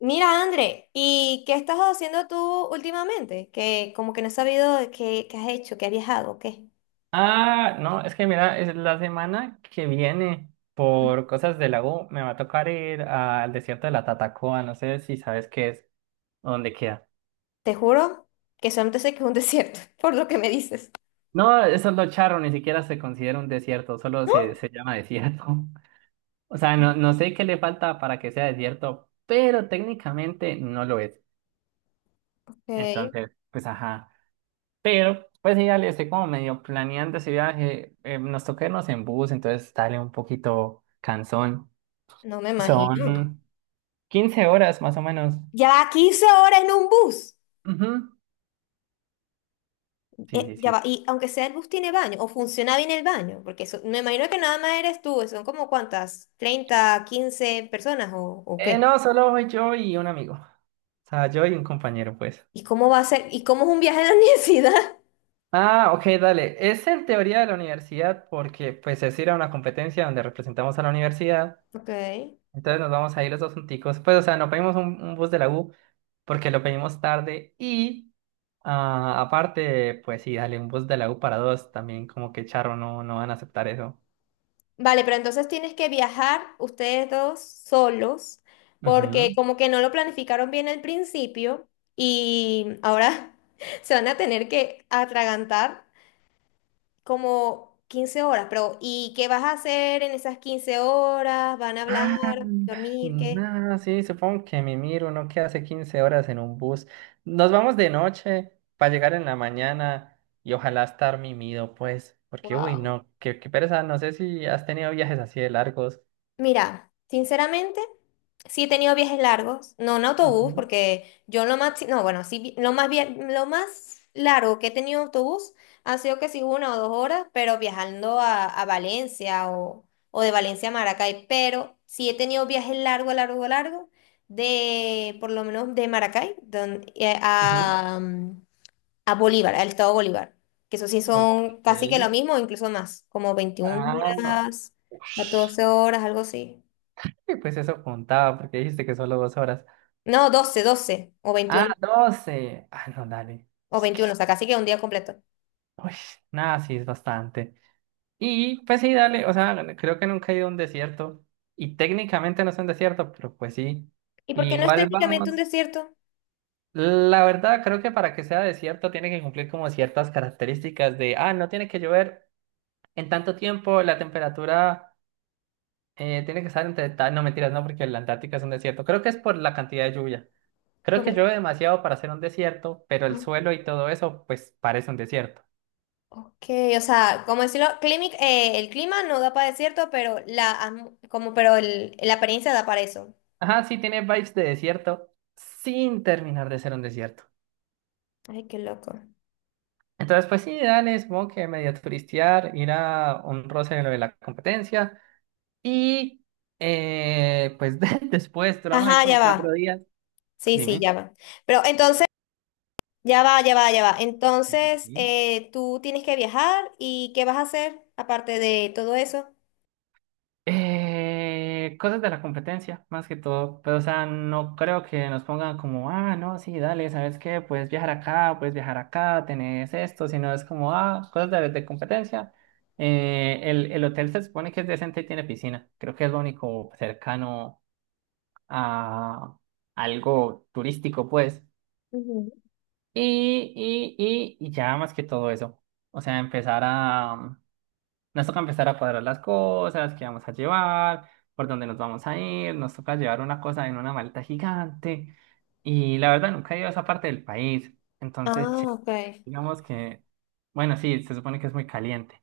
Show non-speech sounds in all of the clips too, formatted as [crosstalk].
Mira, André, ¿y qué estás haciendo tú últimamente? Que como que no he sabido qué has hecho, qué has viajado, o qué. Ah, no, es que mira, es la semana que viene, por cosas de la U, me va a tocar ir al desierto de la Tatacoa, no sé si sabes qué es, o dónde queda. Te juro que solamente sé que es un desierto, [laughs] por lo que me dices. No, eso es lo charro, ni siquiera se considera un desierto, solo ¿No? se llama desierto. [laughs] O sea, no, no sé qué le falta para que sea desierto, pero técnicamente no lo es. Ok, Entonces, pues ajá. Pero, pues sí, dale, estoy como medio planeando ese viaje. Nos toca irnos en bus, entonces dale un poquito cansón. no me Mm. imagino. Son 15 horas más o menos. Ya va 15 horas en un bus. Ujú. Sí, sí, Ya va, sí. y aunque sea el bus tiene baño, o funciona bien el baño, porque eso, me imagino que nada más eres tú, son como cuántas, 30, 15 personas o qué. No, solo voy yo y un amigo. O sea, yo y un compañero, pues. ¿Y cómo va a ser? ¿Y cómo es un viaje a la [laughs] universidad? Ah, ok, dale. Es en teoría de la universidad porque, pues, es ir a una competencia donde representamos a la universidad. Ok. Entonces nos vamos a ir los dos junticos. Pues, o sea, no pedimos un bus de la U porque lo pedimos tarde y, aparte, pues, sí, dale, un bus de la U para dos también, como que charro, no, no van a aceptar eso. Vale, pero entonces tienes que viajar ustedes dos solos, porque Ujú. como que no lo planificaron bien al principio y ahora [laughs] se van a tener que atragantar como 15 horas, pero ¿y qué vas a hacer en esas 15 horas? ¿Van a hablar, Ah, dormir, qué? no, sí, supongo que mi miro, uno que hace 15 horas en un bus. Nos vamos de noche para llegar en la mañana y ojalá estar mimido, pues, porque uy, Wow. no, qué pereza, no sé si has tenido viajes así de largos. Mira, sinceramente, sí he tenido viajes largos, no en autobús, Ujú, porque yo lo más, no, bueno, sí, lo más, lo más largo que he tenido en autobús ha sido que sí 1 o 2 horas, pero viajando a Valencia o de Valencia a Maracay, pero sí he tenido viajes largo, largo, largo, de, por lo menos de Maracay, ujú. a Bolívar, al estado Bolívar, que eso sí Ok. son casi que lo mismo, incluso más, como 21 Ah, no. horas, Ush. 14 horas, algo así. Y pues eso contaba, porque dijiste que solo 2 horas. No, doce o 21 Ah, doce, no, dale. o Es que, 21 o sea, casi que un día completo. uy, nada, sí es bastante. Y pues sí, dale, o sea, creo que nunca he ido a un desierto y técnicamente no es un desierto, pero pues sí. ¿Y por qué no es Igual técnicamente un vamos, desierto? la verdad creo que para que sea desierto tiene que cumplir como ciertas características de, no tiene que llover en tanto tiempo, la temperatura tiene que estar entre tal, no mentiras, no, porque la Antártica es un desierto. Creo que es por la cantidad de lluvia. Creo que Por- llueve demasiado para ser un desierto, pero el ah, suelo y todo eso pues parece un desierto. Ok, o sea, como decirlo, el clima no da para desierto, pero la, atm- como, pero el- la apariencia da para eso. Ajá, sí tiene vibes de desierto sin terminar de ser un desierto. Ay, qué loco. Entonces, pues sí, dale, supongo que medio turistear, ir a un roce de lo de la competencia. Y pues [laughs] después duramos ahí Ajá, ya como cuatro va. días. Sí, sí, Dime. ya va. Pero entonces. Ya va, ya va, ya va. Sí, Entonces, sí. Tú tienes que viajar y ¿qué vas a hacer aparte de todo eso? Cosas de la competencia, más que todo. Pero, o sea, no creo que nos pongan como, no, sí, dale, ¿sabes qué? Puedes viajar acá, tenés esto, sino es como, cosas de competencia. El hotel se supone que es decente y tiene piscina. Creo que es lo único cercano a algo turístico, pues. Ujú. Y, y, y ya más que todo eso. O sea, empezar a... Nos toca empezar a cuadrar las cosas, qué vamos a llevar, por dónde nos vamos a ir. Nos toca llevar una cosa en una maleta gigante. Y la verdad, nunca he ido a esa parte del país. Entonces, Ah, che, ok. digamos que... Bueno, sí, se supone que es muy caliente.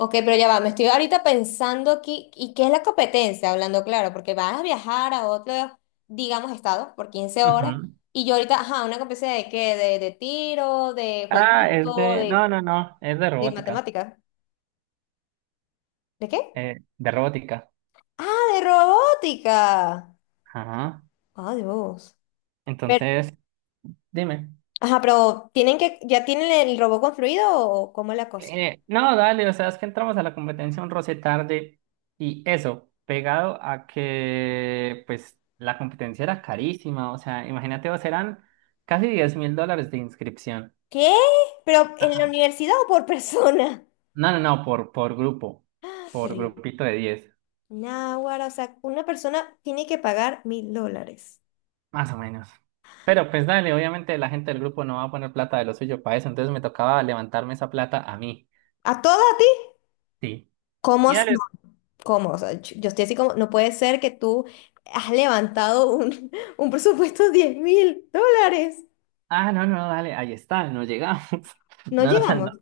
Ok, pero ya va, me estoy ahorita pensando aquí, ¿y qué es la competencia? Hablando claro, porque vas a viajar a otro, digamos, estado por 15 horas, Ujú. y yo ahorita, ajá, una competencia de qué, de tiro, de Ah, es jueguito, de... de, No, no, no, es de de robótica. matemática. ¿De qué? De robótica. Ah, de robótica. Ajá. Adiós. Entonces, dime. Ajá, pero ya tienen el robot construido o cómo es la cosa? No, dale, o sea, es que entramos a la competencia un roce tarde y eso, pegado a que pues la competencia era carísima, o sea, imagínate, vos eran casi $10.000 de inscripción. ¿Qué? ¿Pero en la Ajá. universidad o por [laughs] persona? No, no, no, por grupo, Pero por yo- grupito de 10, Náguara, o sea, una persona tiene que pagar $1,000. más o menos. Pero pues dale, obviamente la gente del grupo no va a poner plata de lo suyo para eso, entonces me tocaba levantarme esa plata a mí. ¿A toda a ti? Sí. ¿Cómo? Y As- no, dale, ¿Cómo? O sea, yo estoy así como, no puede ser que tú has levantado un, [laughs] un presupuesto de $10,000. No, no, dale, ahí está, no llegamos. [laughs] No No, no llegamos. no,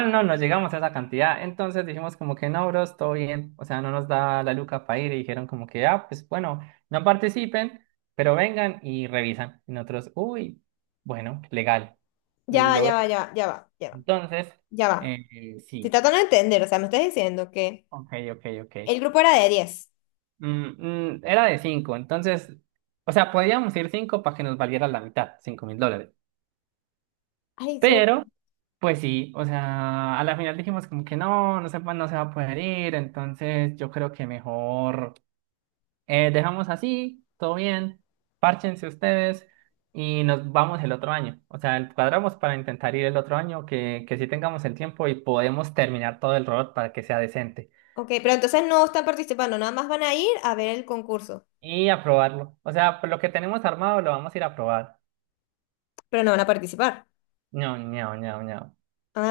no, no, no llegamos a esa cantidad. Entonces dijimos como que no, bros, todo bien. O sea, no nos da la luca para ir y dijeron como que, pues bueno, no participen, pero vengan y revisan. Y nosotros, uy, bueno, legal. Ya va, Lo ya veo. va, ya va, ya va, ya va, Entonces, ya va. Estoy sí, tratando de entender, o sea, me estás diciendo que ok, ok, ok. el grupo era de 10. Era de cinco, entonces, o sea, podíamos ir cinco para que nos valiera la mitad, $5.000. Ay, Dios. Pero, pues sí, o sea, a la final dijimos como que no, no se va a poder ir, entonces yo creo que mejor dejamos así, todo bien, párchense ustedes y nos vamos el otro año. O sea, cuadramos para intentar ir el otro año, que sí tengamos el tiempo y podemos terminar todo el robot para que sea decente Ok, pero entonces no están participando, nada más van a ir a ver el concurso, y aprobarlo. O sea, pues lo que tenemos armado lo vamos a ir a probar. pero no van a participar. No, no, no, no.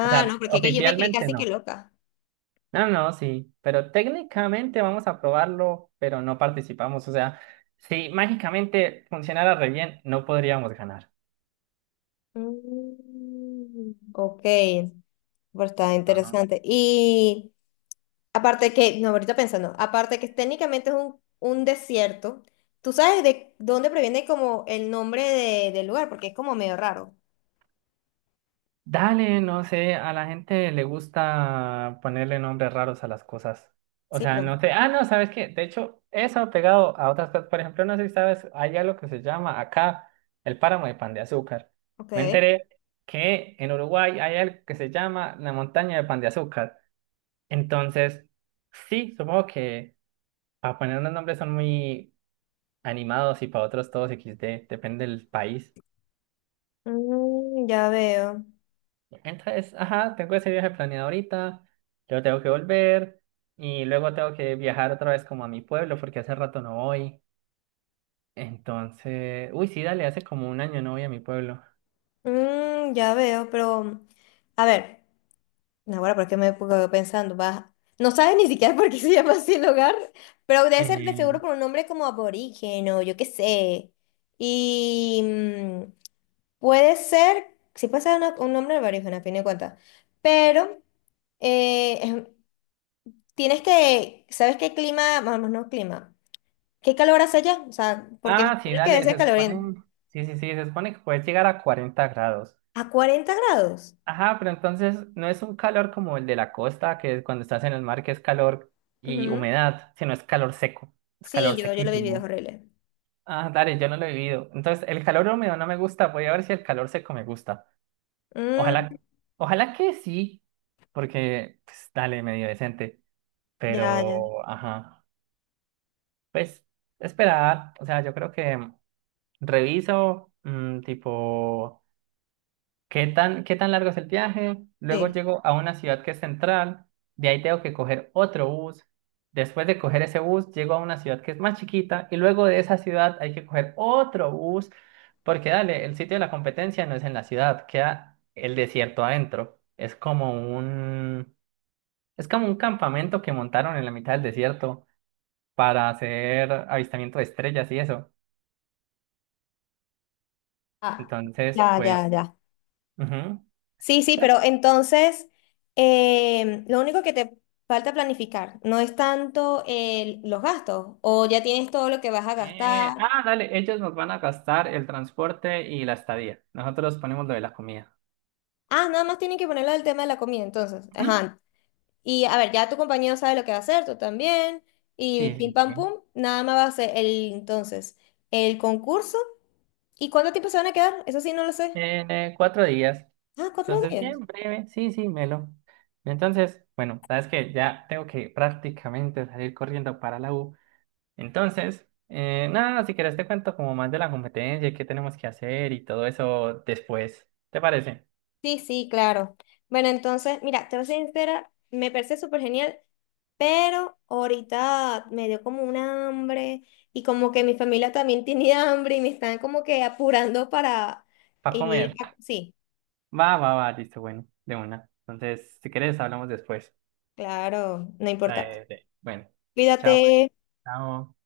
O sea, no, porque es que yo me quedé oficialmente casi que no. loca. No, no, sí, pero técnicamente vamos a probarlo, pero no participamos. O sea, si mágicamente funcionara re bien, no podríamos ganar. Mm, ok, pero está Ajá. interesante. Y aparte que, no, ahorita pensando, aparte que técnicamente es un desierto, ¿tú sabes de dónde proviene como el nombre del lugar? Porque es como medio raro. Dale, no sé, a la gente le gusta ponerle nombres raros a las cosas. O Sí, sea, pero, no sé. Ah, no, ¿sabes qué? De hecho, eso pegado a otras cosas. Por ejemplo, no sé si sabes, hay algo que se llama acá el páramo de pan de azúcar. Me ok. enteré que en Uruguay hay algo que se llama la montaña de pan de azúcar. Entonces, sí, supongo que. Para poner unos nombres son muy animados y para otros todos XD, depende del país. Mm, ya veo. Entonces, ajá, tengo ese viaje planeado ahorita, luego tengo que volver y luego tengo que viajar otra vez como a mi pueblo porque hace rato no voy. Entonces, uy, sí, dale, hace como un año no voy a mi pueblo. Mm, ya veo, pero, a ver. No, bueno, porque me quedo pensando, vas, no sabes ni siquiera por qué se llama así el lugar, pero debe ser de seguro Eh, por un nombre como aborigen o yo qué sé. Y mm, puede ser, sí puede ser un nombre aborigen a fin de cuentas, pero eh, em, ¿sabes qué clima? Vamos, no clima. ¿Qué calor hace allá? O sea, porque me sí, imagino que debe dale, ser se caloriento. supone, sí, sí, sí, se supone que puedes llegar a 40 grados. A 40 grados. Ajá, pero entonces no es un calor como el de la costa, que cuando estás en el mar, que es calor y Ujú. humedad, sino es calor seco, es Sí, calor yo lo he vivido, es sequísimo. horrible. Ah, dale, yo no lo he vivido. Entonces, el calor húmedo no me gusta, voy a ver si el calor seco me gusta. Mm, Ojalá, ojalá que sí, porque, pues, dale, medio decente, ya, ya. pero, ajá, pues, esperar, o sea, yo creo que reviso, tipo... ¿Qué tan largo es el viaje? Luego Sí. llego a una ciudad que es central, de ahí tengo que coger otro bus. Después de coger ese bus, llego a una ciudad que es más chiquita y luego de esa ciudad hay que coger otro bus, porque dale, el sitio de la competencia no es en la ciudad, queda el desierto adentro. Es como un campamento que montaron en la mitad del desierto para hacer avistamiento de estrellas y eso. Ah, Entonces, ya, ya, pues, ya. ujú. Sí, sí, pero entonces lo único que te falta planificar no es tanto los gastos o ya tienes todo lo que vas a gastar. Dale, ellos nos van a gastar el transporte y la estadía. Nosotros ponemos lo de la comida. Ah, nada más tienen que ponerlo del tema de la comida, entonces. Ujú. Ajá. Y a ver, ya tu compañero sabe lo que va a hacer, tú también. Y Sí, pim sí, pam sí. pum, nada más va a ser el entonces el concurso. ¿Y cuánto tiempo se van a quedar? Eso sí, no lo sé. En 4 días. Ah, cuatro Entonces, bien días. breve. Sí, sí, Melo. Entonces, bueno, sabes que ya tengo que prácticamente salir corriendo para la U. Entonces, nada, si quieres te cuento como más de la competencia y qué tenemos que hacer y todo eso después. ¿Te parece? Sí, sí, claro. Bueno, entonces, mira, te voy a ser sincera, me parece súper genial. Pero ahorita me dio como un hambre y como que mi familia también [laughs] tiene hambre y me están como que apurando para Para ir comer. a. Sí, Va, va, va, listo, bueno, de una. Entonces, si quieres hablamos después. claro, no importa. Bueno, Cuídate. chao. Chao.